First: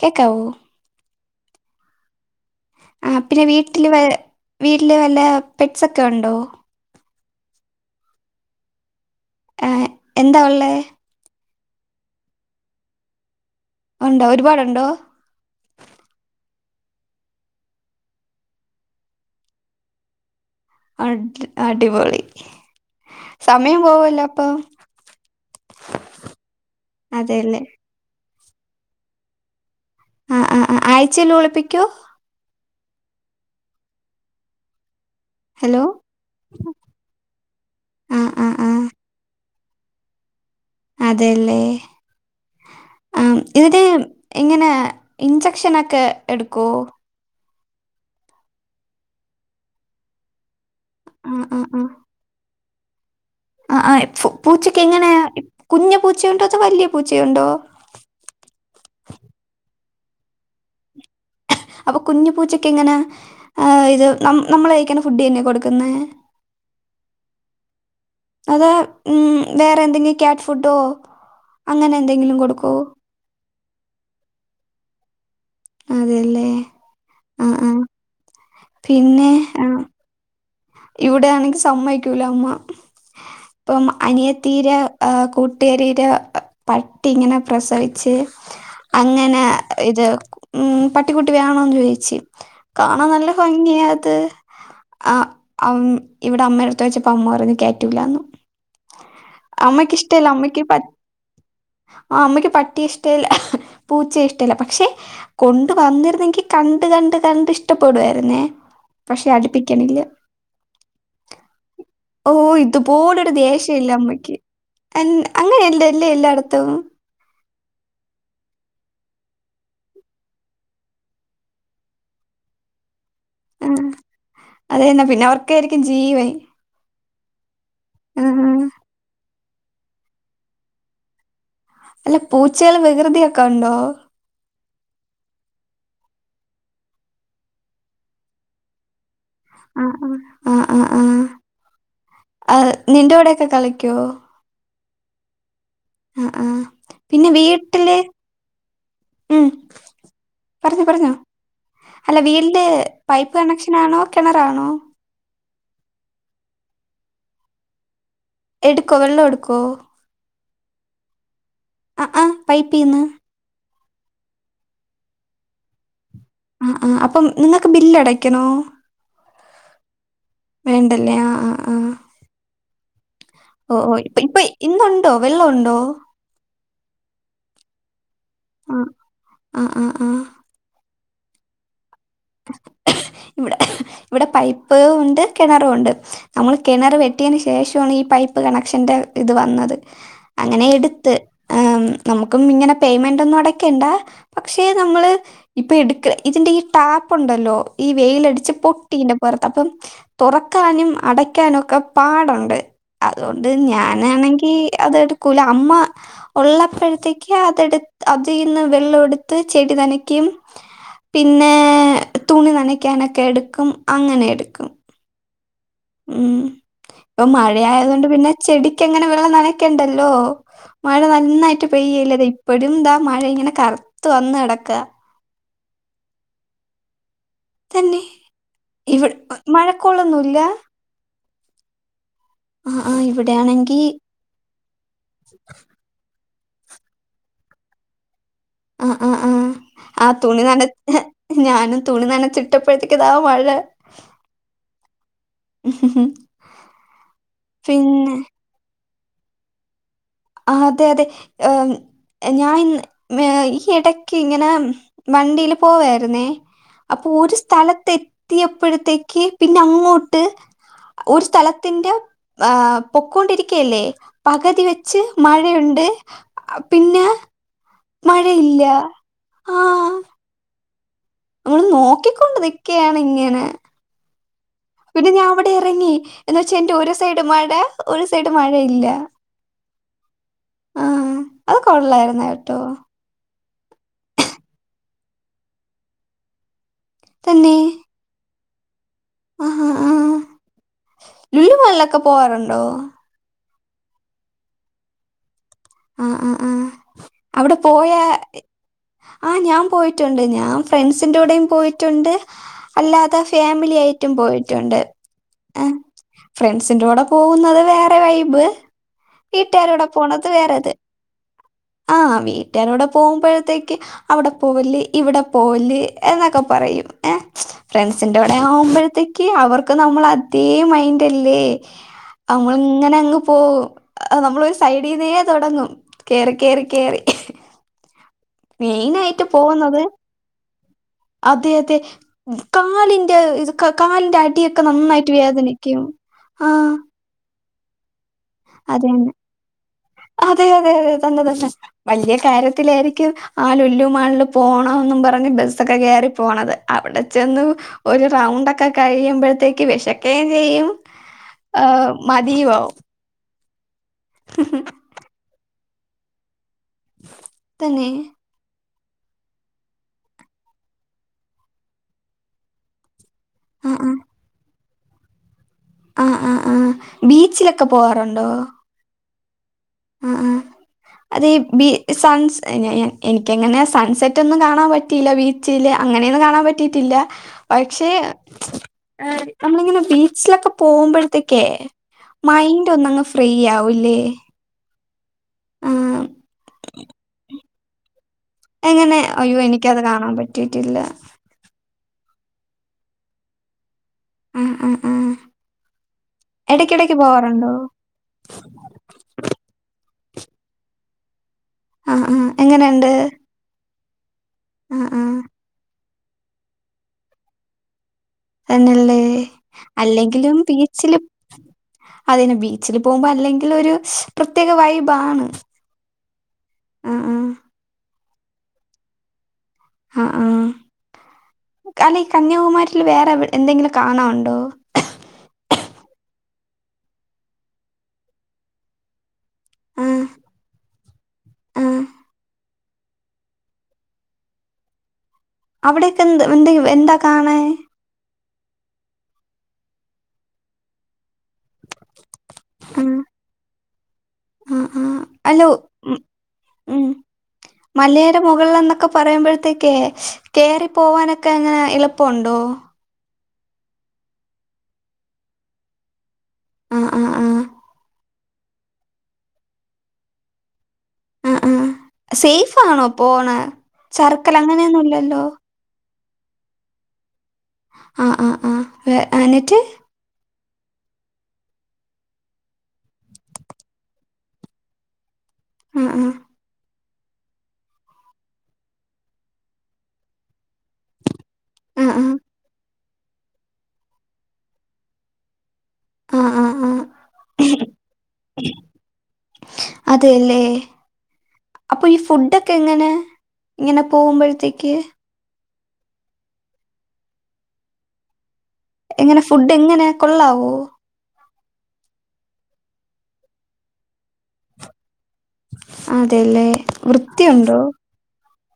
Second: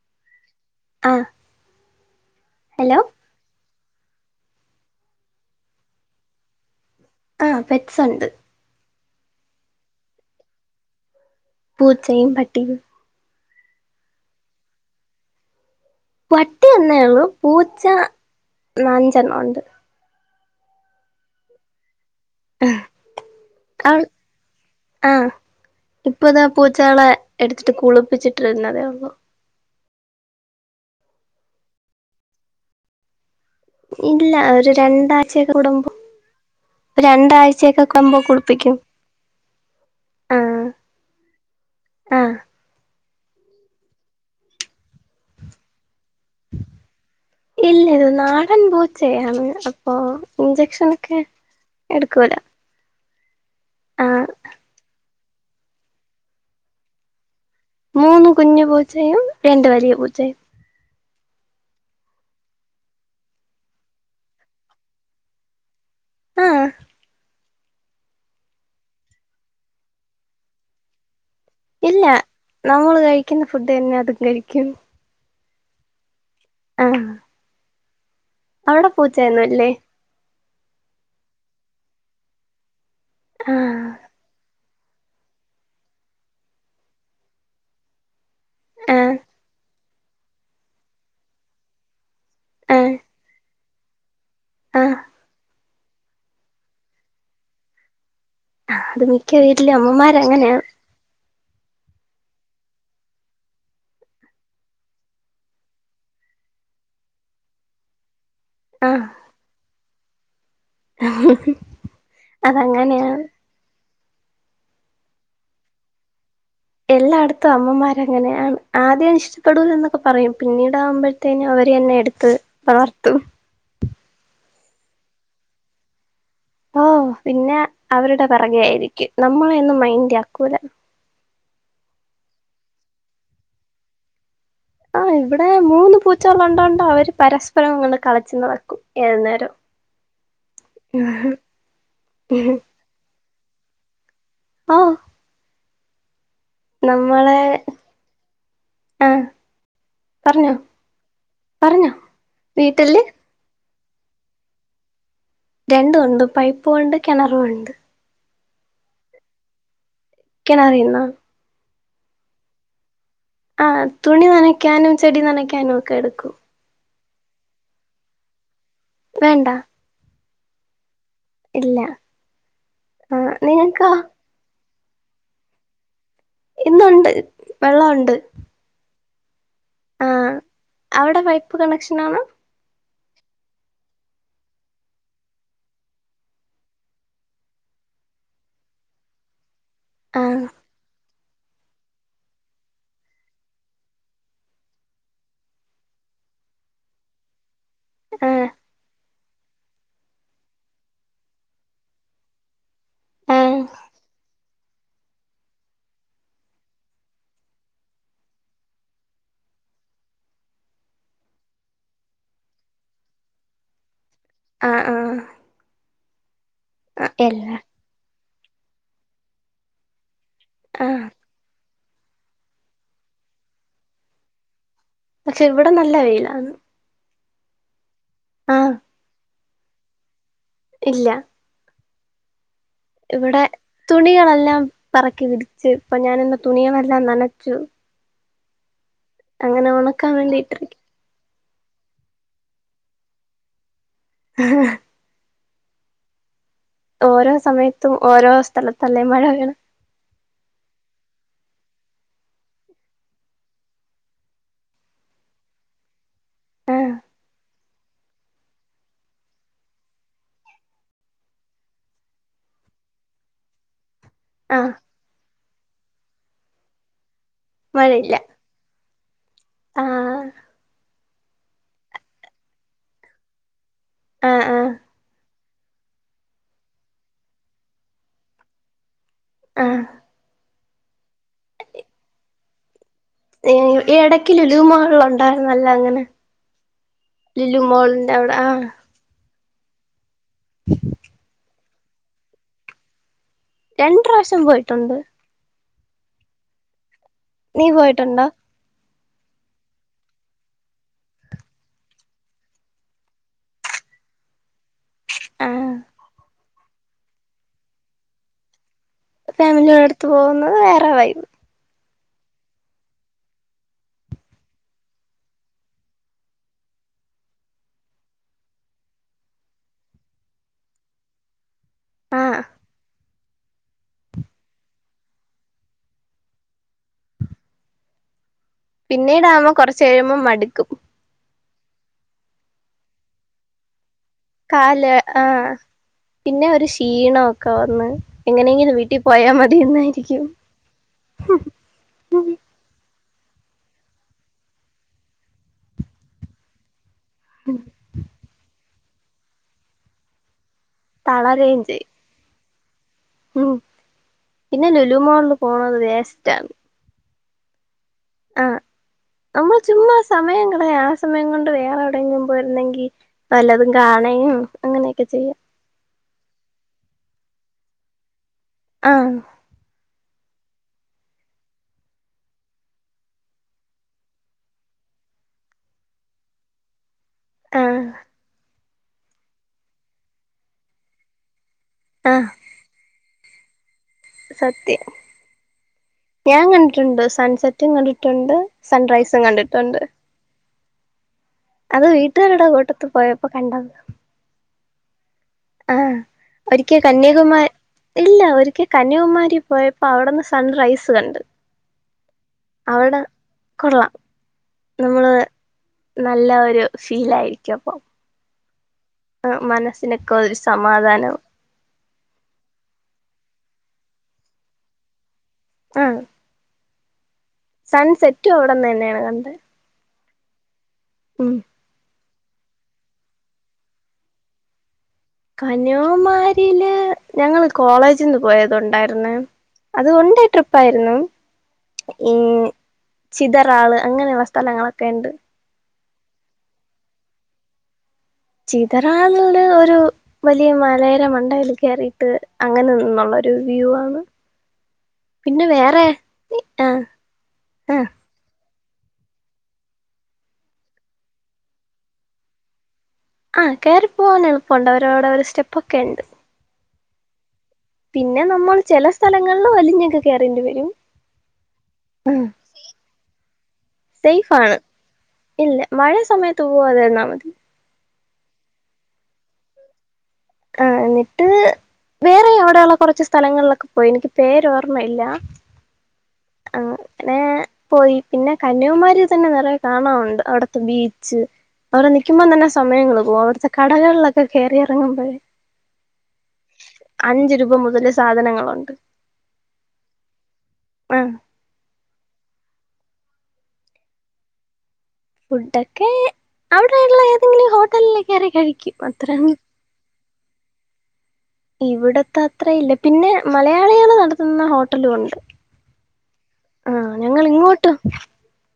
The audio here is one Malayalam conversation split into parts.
കേക്കാവോ? ആഹ് ഹലോ ആ പിന്നെ വീട്ടിൽ വ വീട്ടില് വല്ല പെറ്റ്സൊക്കെ ഉണ്ടോ ആഹ് പെറ്റ്സ് ഉണ്ട്. ഏ എന്താ ഉള്ളത് പൂച്ചയും പട്ടിയും ഉണ്ടോ ഒരുപാടുണ്ടോ പട്ടി ഒന്നേ ഒള്ളു പൂച്ച ന അഞ്ചെണ്ണേ ഉണ്ട് ആഹ് അടിപൊളി സമയം പോവല്ലോ അപ്പൊ ഇപ്പൊതാ പൂച്ചാളെ അതെല്ലേ എടുത്തിട്ട് കുളിപ്പിച്ചിട്ടിരുന്നതേ ഉള്ളൂ ആഹ് ആഹ് ആഴ്ചെല് കുളിപ്പിക്കോ ഇല്ല ഒരു രണ്ടാഴ്ച്ചയൊക്കെ ഹലോ കുടുമ്പോ രണ്ടാഴ്ചയൊക്കെ ആ ആകുമ്പോള് ആ ആ കുളിപ്പിക്കും ആ അതേല്ലേ ആ ആഹ് ഇതിന് ഇങ്ങനെ ഇൻഞ്ചെക്ഷ നൊക്കെ എടുക്കോ? ഇല്ല ഇത് നാടൻ പൂച്ചയ്യാണ് അപ്പോ ഇഞ്ചക്ഷൻ ഒക്കെ ആ ആ ആ എടുക്കൂല ആ പൂച്ചക്കിങ്ങനെ കുഞ്ഞു പൂച്ച ഉണ്ടോ അതോ വലിയ പൂച്ച ഉണ്ടോ? മൂന്ന് കുഞ്ഞു പൂച്ചയും രണ്ട് വലിയ പൂച്ചയും. അപ്പൊ കുഞ്ഞു പൂച്ചക്കിങ്ങനെ ഇത് നമ്മ നമ്മള് കഴിക്ക്ണെ ഫുഡ് തന്നെയാണോ കൊടുക്കുന്നേ? ആഹ് അതോ വേറെ എന്തെങ്കിലും ക്യാറ്റ് ഫുഡോ. അങ്ങനെ ഇല്ല എന്തെങ്കിലും കൊടുക്കോ? നമ്മൾ കഴിക്കുന്ന ഫുഡ് തന്നെ അതും കഴിക്കും. അതേല്ലേ ആഹ് ആ ആഹ് പിന്നെ ആ പൂച്ചയൊന്നുല്ലേ ഇവിടെയാണെങ്കി സമ്മതിക്കൂല അമ്മ ആഹ് ഇപ്പം അനിയത്തീരെ കൂട്ടുകാരിയുടെ പട്ടി ഇങ്ങനെ പ്രസവിച്ച് ആഹ് അങ്ങനാ ഇത് ഉം പട്ടിക്കുട്ടി വേണോന്ന് ചോദിച്ച് ആഹ് കാണാൻ നല്ല ഭംഗിയാ അത്. ആഹ് ആ ഇവിടെ അമ്മേന്റെടുത്ത് ചോദിച്ചപ്പോ അമ്മ പറഞ്ഞ് കേറ്റൂല്ലാന്ന് അത് മിക്ക വീട്ടിലും അമ്മയ്ക്ക് ഇഷ്ട്ടല്ല അമ്മമാരങ്ങനെയാണ് അമ്മയ്ക്ക് പറ്റ് ആ അമ്മയ്ക്ക് പട്ടി ഇഷ്ടല്ല പൂച്ചയെ ഇഷ്ടല്ല പക്ഷെ കൊണ്ട് വന്നിരുന്നെങ്കി കണ്ട് കണ്ട് കണ്ട് ഇഷ്ടപ്പെടുവായിരുന്നേ. പക്ഷെ അടുപ്പിക്കെണില്ല. ആ ഓ ഇതുപോലൊരു ദേഷ്യ ഇല്ല അമ്മയ്ക്ക് അങ്ങനെയല്ലെല്ലേ എല്ലായിടത്തും എല്ലായിടത്തും അമ്മമാരങ്ങനെയാണ് ആദ്യം ഇഷ്ട മെച്ചപ്പെടുൂലാ എന്നൊക്കെ പറയും പിന്നീടാകുമ്പഴ്ത്തേനും അവര് എന്നെ എടുത്ത് തളർത്തും. ആഹ്, അത് തന്നെ പിന്നെ അവർക്ക് ആയിരിക്കും ജീവൻ ഓഹ്, പിന്നെ ആ, അവരുടെ പെറകെ ആയിരിക്കും. നമ്മളെ ഒന്നും മൈൻ്റി ആക്കൂല. അല്ല പൂച്ചകള് വികൃതിയൊക്കെ ഉണ്ടോ? ആഹ്, ഇവിടെ മൂന്ന് പൂച്ചകളൊണ്ടോണ്ട് അവര് പരസ്പരം അങ്ങട്ട് കളച്ച് നടക്കും ഏത് നേരവും. ആഹ്, ആഹ്, ആഹ്, ആഹ്, ആഹ്, ആഹ് നിന്റെ കൂടെയൊക്കെ കളിക്കോ? ആഹ്. ആഹ്, ആഹ് പിന്നെ നമ്മളെ വീട്ടില് ആഹ് ഉം, പറഞ്ഞോ പറഞ്ഞോ പറഞ്ഞോ അല്ല വീടിന്റെ വീട്ടില് പൈ പ്പ് കണക്ഷനാണോ കെണറാണോ? രണ്ടും ഉണ്ട്. പൈപ്പും ഉണ്ട് കെണറും ഉണ്ട്. എട്ക്കോ വെള്ളൊ എടുക്കോ? കെണറീന്നാ അഅ പൈപ്പീന്ന്. ആഹ്, തുണി നനയ്ക്കാനും, ചെടി നനയ്ക്കാനും ഒക്കെ എട്ക്കും. ആഹ്, ആഹ് അപ്പം നിങ്ങക്ക് ബില്ലടയ്ക്കണോ? വേണ്ട വേണ്ടല്ലേ, ആഹ് ഇല്ല ആഹ്, [unintelligible] ഓഹ്, ഓയ് ഇപ്പ ഇപ്പയ് ഇന്നുണ്ടോ വെള്ളം ഉണ്ടോ? ഇന്നുണ്ട്, വെള്ളം ഉണ്ട്. ആഹ്, ആഹ്, ആഹ്, ആഹ് അവടെ പൈപ്പ് കണക്ഷൻ ആണോ? ഇവിടെ ഇവിടെ പൈപ്പ് ഉണ്ട്, കിണറും ഉണ്ട്. നമ്മള് കിണറ് വെട്ടിയന് ശേഷൊവാണ് ഈ പൈപ്പ് കണക്ഷന്റെ ഇത് വന്നത്. ആ അങ്ങനെ ഇട്ത്ത്. ആഹ്, നമുക്കും ഇങ്ങനെ പേയ്മെൻ്റൊന്നും അടയ്ക്കണ്ട. പക്ഷെ നമ്മള് ഇപ്പൊ എട്ക്ക്ണ ഇജിന്റെ ഈ ടാപ്പുണ്ടല്ലോ ഈ ആ വെയിലടിച്ച് പൊട്ടിന്റെ വർത്തപ്പം തൊറക്കാനും അടയ്ക്കാനൊക്കെ പാടൊണ്ട്. ആ അതോണ്ട് ഞാനാണെങ്കി അത് എടുക്കൂല. അമ്മ ഉള്ളപ്പഴത്തേയ്ക്ക് അതെട് അതീന്ന് വെള്ളൊവെടുത്ത് ചെടി നനയ്ക്കയും പിന്നേ തുണി നനയ്ക്കാനൊക്കെ എട്ക്കും. അങ്ങനെ എട്ക്കും അഹ്, ആഹ് മ്, ഇപ്പം എല്ലാ മഴയായത് കൊണ്ട് പിന്നെ ചെടിക്കങ്ങനെ വെള്ളം നനയ്ക്കണ്ടല്ലോ. ആ മഴ നന്നായിട്ട് പെയ്യല്ലേ, താ ഇപ്പഴും താ മഴ ഇങ്ങനെ കറുത്ത് വന്ന് കെടക്കാ പക്ഷെ, ഇവടെ നല്ല വെയിലാന്ന്. തന്നെ ഇവിട് മഴക്കോളൊന്നൂല്ല. ഇല്ല ആ ആ ഇവിടെ ഇവിടെയാണെങ്കി തുണികളെല്ലാം പറക്കി വിടിച്ച് ഇപ്പം ഞാനിന്ന് തുണിയളെല്ലാം നനച്ചു ആഹ്, ആഹ്, ആഹ്, അങ്ങനെ ഉണക്കാൻ ആഹ് തുണി വേണ്ടിയിട്ടിരിക്ക നനച് ഏഹ് ഞാനും തുണി നനചിട്ടപ്പോഴത്തേക്ക് ഇതാ മഴ [unintelligible] ഓരോ സമയത്തും പിന്നെ ഓരോ സ്ഥലത്തല്ലേ മഴ പെയ്ണെ. ആഹ് അതെ അതെ ഏഹ് മ് ഞാൻ ഇൻന്ന് ഈ എടെക്ക് ഇങ്ങനെ വണ്ടീല് പോവേര്ന്നേ ആ അപ്പൊ ഒരു സ്ഥലത്തെത്തിയെപ്പഴെത്തേക്ക് പിന്നെ അങ്ങോട്ട് ഒരു സ്ഥലത്തിന്റെ ഏഹ് പൊക്കോണ്ടിരികെ ല്ല്യേ പകതി ആഹ് വെച്ച് മഴയുണ്ട് പിന്നെ മഴയില്ല ആ ആഹ് നമ്മള് നോക്കിക്കൊണ്ട് നിക്ക്യേണ് ഇങ്ങനെ ആ ആഹ് പിന്നെ ഞാവടെ എറങ്ങി എന്ന് വെച്ചാ എന്റെ ഒരു സൈഡ് മഴ ഒരു സൈഡ് മഴ ഇല്ല ആഹ് ആഹ് അത് കൊള്ളായിരുന്നേട്ടോ ഈ ഏടയ്ക്ക് ലുലൂമാൾള് ഉണ്ടായിരുന്നല്ലോ അങ്ങനെ ലുലു മോൾൻ്റവടെ ആഹ് ആഹ് ആഹ് ആ ലുലൂ മാൾലൊക്കെ പോവാറുണ്ടോ രണ്ട് പ്രാവശ്യം പോയിട്ടുണ്ട് ആഹ് ആഹ് ആ അവ്ടെ നീ പോയാ പോയിട്ടുണ്ടോ ആ ഞാൻ പോയിറ്റുണ്ട് ഞാൻ ഫ്രണ്ട്സിന്റെ കൂടേം പോയിറ്റ്ണ്ട് അല്ലാതെ ഫാമിലി ഏയിറ്റും പോയിറ്റുണ്ട് ആഹ് ഏഹ് ഫ്രണ്ട്സിന്റെ കൂടെ പോവുന്നത് വേറെ വൈബ് വീട്ടുകാരുടെ ഫാമിലിയോടൊത്ത് പോവുന്നത് വേറെ വൈബ് ആഹ് വീട്ട്യാരോപ്പ പോവുമ്പഴത്തേക്ക് അവടെ പോവല്യേ ഇവിടെ പോവല്യേ എന്നൊക്കെ പറയും ഏഹ് ഫ്രണ്ട്സിന്റൂടെ ആവുമ്പഴത്തേക്ക് അവർക്ക് നമ്മളെ അതേ മൈന്റല്ലേ ആഹ് അമ്മള്ങ്ങനങ്ങ് പോവും നമ്മളൊരു സൈഡീന്നേ തൊടങ്ങും കേറ് കേറി കേറി മെയിനായിട്ട് പിന്നീടാവുമ്പം പോകുന്നത് കൊർച്ചഴിയുമ്പം മട്ക്കും അതെ അതെ കാലിന്റെ ഇത് കാലിന്റെ അട് കാല് ആഹ് പിന്നെ ആ ഒരു ക്ഷീണൊക്കെ വന്ന് എങ്ങെനെങ്കിലും വീട്ടി അതെ പോയാ മതീന്നായിരിക്ക്യും അതെ ത്തിലേയിരിക്കും ആ ലുലൂ മാളിൾ പോണോന്നും പറഞ്ഞ് ബെസ്സക്കെ കേറി പോണത് അവടെ ചെന്ന് ഒരു റൗണ്ടൊക്കെ കഴിയുമ്പോഴത്തേക്ക് വെശക്കേം ചെയ്യും തളരേം ചെയ്യും ഏഹ് മതിയുവാവും മ്മ് പിന്നെ ലുലു മോൾ പോണത് വേസ്റ്റാണ് തെന്നേ ആ ഞമ്മൾ ചുമ്മാ സമയം കളയാ ആ സമയം കൊണ്ട് വേറെ എവിടെയെങ്കിലും പോയിരുന്നെങ്കിൽ വല്ലതും ആഹ് കാണെയും അങ്ങനെയൊക്കെ ചെയ്യാം ആ ആഹ് ആ ബീച്ചിലൊക്കെ പോവാറുണ്ടോ? ആഹ് അ ആഹ് അതെ ബി സൺ എഹ് ഞാ ഞ എനിക്കങ്ങനെ സൺസെറ്റ് ഒന്നും കാണാൻ പറ്റിയില്ല ബി ചിലെ അങ്ങനെയെന്നും കാണാൻ പറ്റിയിട്ടില്ല ആഹ് പക്ഷേ നമ്മളിങ്ങനെ ബീച്ചിലൊക്കെ പോവുമ്പോഴെത്തേക്കെ ആഹ് മൈൻഡൊന്നങ്ങ് ഫ്രീ ആവൂല്ലേ? സത്യം, ആഹ് ഞാൻ കണ്ടിട്ടുണ്ട് സൺസെറ്റും കണ്ടിട്ടുണ്ട് എങ്ങനെ? സൺറൈസും അയ്യോ കണ്ടിട്ടുണ്ട് എനിക്കത് കാണാൻ പറ്റിട്ടില്ല. അത് വീട്ടുലുള്ളോരേ കൂട്ടത്ത് പോയപ്പോ കണ്ടത. ഉം ഉം ഉം ആഹ് ഒരിക്ക കന്യാകുമാ പോവാറുണ്ടോ ഇല്ല. ഒരിക്കൽ കന്യാകുമാരി പോയപ്പോ അവിടെന്ന് സൺ റൈസ് കണ്ട്. ആഹ് ആഹ് എങ്ങനെണ്ട്. അവിടെ കൊള്ളാം നമ്മള് നല്ല ഒരു ഫീലായിരിക്യു അപ്പൊ. തന്നല്ലേ. മനസ്സിനൊക്കെ ഒരു അല്ലെങ്കിലും ബിച്ചില് സമാധാനം അതിന് ബീച്ചിൽ പോകുമ്പോ അല്ലെങ്കിലൊരു പ്രത്യേക വൈബാണ്. ഉം ആഹ് ആഹ് സൺ സെറ്റും അവിടെന്ന് തന്നെയാണ് കണ്ട. അഹ് ആഹ് ഉം അല്ലെ ഈ കന്യാകുമാരിൽ വേറെ എന്തെങ്കിലും കാണാണ്ടോ? കന്യാകുമാരിയില് ഞങ്ങള് കോളേജിൽ ന്ന് പോയത് ണ്ടായിര്ന്ന്. ആ അത് വണ്ടേ ട്രിപ്പ്. ട്രിപ്പായിരുന്നു. ആ ഇൻ ചിതറാള് അങ്ങനെയുള്ള സ്ഥലങ്ങളൊക്കെ ണ്ട്. അവിടെക്കെ എന്ത് എന്ത എന്താ കാണാൻ. ചിതറാൾല് ഒരു വലിയ മലേടെ മണ്ടയിൽ കയറിട്ട് ആ അങ്ങനെന്നുള്ള ഒരു വ്യൂ ആണ്. ആ ആ അല്ല പിന്നെ വേറെ ഉം, ആഹ് ഉം. ആഹ് മലയുടെ മുകളിൽ എന്നൊക്കെ പറയുമ്പോഴത്തേക്ക് കേറി പോവാനൊക്കെ എങ്ങനെ എളുപ്പണ്ടോ? ആഹ്. കേറി പോവാൻ എളുപ്പണ്ട്. അവരോടെ ഒരു സ്റ്റെപ്പക്കെ ണ്ട്. ആഹ് ആഹ് ആഹ് പിന്നെ നമ്മൾ ചില സ്ഥലങ്ങൾള് വലിഞ്ഞൊക്കെ കേറേണ്ടി വരും. ആഹ് ആഹ് സെയ്ഫാണോ പോണ. സേഫ് ചർക്കൽ ആണ് അങ്ങനെന്നും ല്ല ല്ലോ? ഇല്ല മഴ സമയത്ത് പോവാതിരുന്ന മതി. ആഹ് ആഹ് ആഹ് വേ എന്നിട്ട്. ആഹ് എന്നിട്ട് വേറെ അവിടെള്ള കുറച്ച് സ്ഥലങ്ങളിലൊക്കെ പോയിനു. എനിക്ക് പേരോർമ്മയില്ല. ആഹ് ആഹ് അങ്ങനെ പോയി. പിന്നെ കന്യാകുമാരി തന്നെ നിറയെ കാണറുണ്ട്. അവിടുത്തെ ബീച്ച്. അവടെ ആഹ് ആഹ് നിക്കുമ്പോ തന്നെ സമയങ്ങൾ പോവും. അവിടുത്തെ കടകളിലൊക്കെ കയറി ഇറങ്ങുമ്പോഴേ. ആഹ് ആഹ് ആഹ് അഞ്ചു രൂപ മുതല് സാധനങ്ങളുണ്ട്. അതെ ല്ലേ. ആഹ് അപ്പൊ ഈ ഫുഡ്ഡ ഫുഡ്ഡക്കെ എങ്ങനെ? ഇങ്ങനെ പോകുമ്പോഴത്തേക്ക്. ഫുഡൊക്കെ അവിടെള്ള ഏതെങ്കിലും ഹോട്ടലിൽ കയറി കഴിക്കും. എങ്ങനെ അത്രന്നെ ഫുഡ് എങ്ങനെ കൊള്ളാവോ? ഇവിടത്തെ അത്രയില്ല. പിന്നെ മലയാളികള് നടത്തുന്ന ഹോട്ടലുണ്ട്. അതെല്ലേ. വൃത്തിയുണ്ടോ? ഇങ്ങോട്ട്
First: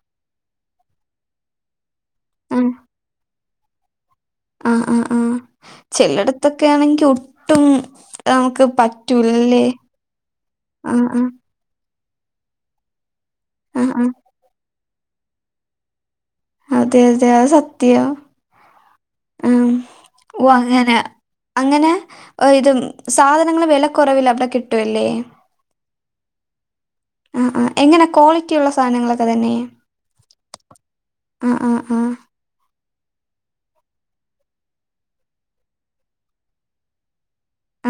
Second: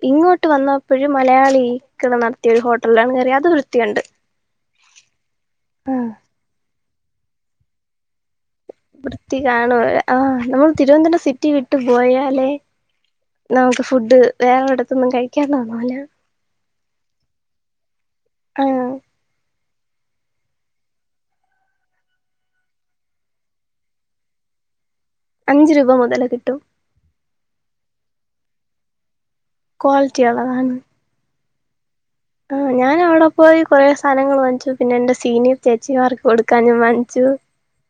ഇങ്ങോട്ട് വന്നപ്പോഴും മലയാളികൾ നടത്തിയ ഒരു ആഹ് ഹോട്ടലിലാണ് കയറിയ. അത് വൃത്തിയുണ്ട്. ആഹ് ആഹ് ആഹ് ചെലടത്തൊക്കെ ആണെങ്കി ഒട്ടും നമുക്ക് വൃത്തി പറ്റൂലല്ലേ കാണുവ ആഹ് നമ്മൾ ആഹ് തിരുവനന്തപുരം ആഹ് സിറ്റി വിട്ട് പോയാലേ. നമുക്ക് ആഹ് ആഹ് ഫുഡ് വേറെടത്തൊന്നും കഴിക്കാ തോന്നൂല. അതെ അതെ അഹ് സത്യ. ആഹ് ഉം ഓ അങ്ങനേ അങ്ങനേ ഇത് സാധനങ്ങള് വെലക്കുറവിൽ അവ്ടെ കിട്ടുവല്ലേ അഞ്ച് രൂപാ മുതല് കിട്ടും ആ ആ എങ്ങനെ ക്വാളിറ്റി ഉള്ള സാനങ്ങളൊക്കെ തന്നെയേ കോൾറ്റിയുള്ളതാണ് ആഹ് ആഹ് ആഹ് ആ ഞാൻ അവ്ടെ പോയി കൊറേ സാനങ്ങൾ വാങ്ങിച്ചു പിന്നെ എന്റെ സീനിയർ ചേച്ചിമാർക്ക് കൊടുക്കാനും വാങ്ങിച്ചു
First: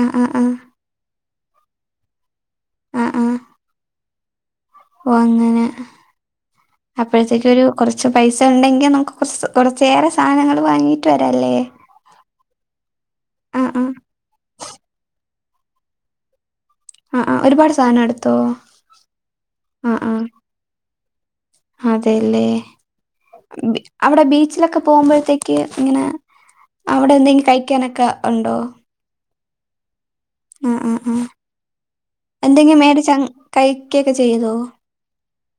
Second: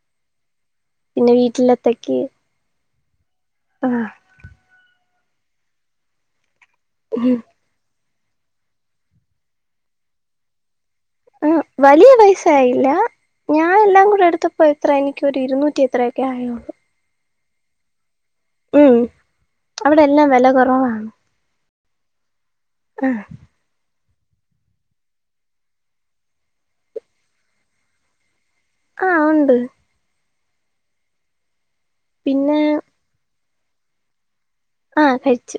ആഹ് ആഹ് ആഹ് പിന്നെ വീട്ട്ലത്തേയ്ക്ക് ആഹ് ആഹ് ആഹ് ഓ അങ്ങനേ അപ്പഴത്തേക്കൊരു കൊറച്ച് പൈസ ഉണ്ടെങ്കിൽ നമുക്ക് കൊർച്ച് കൊറച്ചേറെ സാനങ്ങൾ വാങ്ങി [unintelligible] വലിയ പൈസയായില്ല ആ ഞാൻ ആ എല്ലാം കൂടെ എടുത്തപ് അപ്പൊ എത്രേ എനിയ്ക്ക് ഒരു ഇരുന്നൂറ്റി എത്രയൊക്കെ ആയൊള്ളൂ ആ ആ ഒരുപാട് സാനം എടുത്തോ ഉം അവ്ടെ എല്ലാം വെല കൊറവാണ് അതേല്ലേ ആഹ് ബി അവ്ടെ ബീച്ച്ലൊക്കെ പോകുമ്പഴത്തേക്ക് ഇങ്ങനെ അവ്ടെ എന്തെങ്കി കഴിക്കാനൊക്കെ ഉണ്ടോ ആ ആ ണ്ട് ആ ആ ആ പിന്നെ എന്തെങ്കി മേടിച്ചങ്ങ് കഴിക്കെക്കെ ചെയ്തോ ആ കഴിച്ചു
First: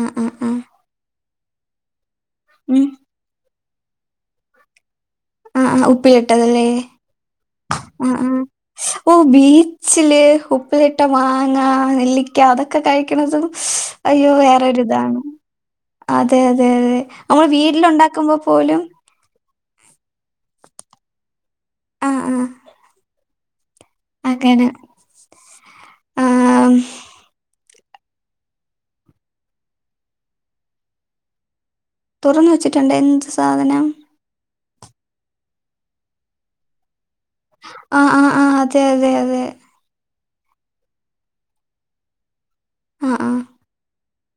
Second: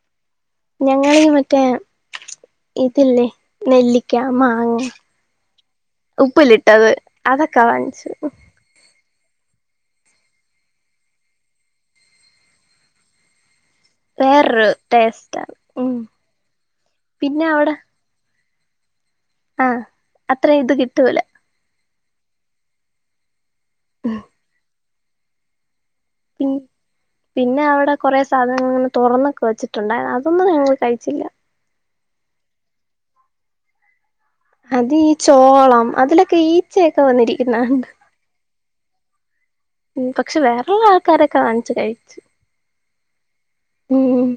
ആ ആ ആ ഞങ്ങള് ഇവട്ത്തേ ഉം ഇതില്ലേ നെല്ലിയ്ക്കാ മാങ്ങ ആഹ് ആഹ് ഉപ്പിലിട്ടതല്ലേ ഉപ്പിലിട്ടത് അതൊക്കെ വാങ്ങിച്ചു ആഹ് ആഹ് ഓ ബീച്ച്ല് ഉപ്പിലിട്ട മാങ്ങാ നെല്ലിയ്ക്കാ അതൊക്കെ കഴിക്ക്ണത് അയ്യോ വേറൊരു വേറൊര്താണ് ടേസ്റ്റാണ് ഉം അതെ അതെ അതെ പിന്നെ അമ്മള് വീട്ട്ല് ഉണ്ടാക്കുമ്പൊ പോലും ആ അത്രയും ഇത് കിട്ടൂല ആഹ് ആഹ് അങ്ങനെ പിൻ ആഹ് പിന്നെ അവ്ടെ കൊറേ സാധനങ്ങള് ഇങ്ങനെ തുറന്നൊക്കെ വെച്ചിട്ടുണ്ടേ അതൊന്നും ഞങ്ങള് കഴിച്ചില്ല തുറന്ന് വെച്ചിട്ടുണ്ട് എന്ത് സാധനം അത് ഈ ചോളം അതിലൊക്കെ ഈച്ചയൊക്കെ വന്നിരി ആഹ് ആഹ് ആഹ് അതെ അതെ അതെ ഉം പക്ഷെ വേറള്ള ആൾക്കാരൊക്കെ വാങ്ങിച്ച് കഴിച്ച് ആഹ് ആഹ് ഉം ഉം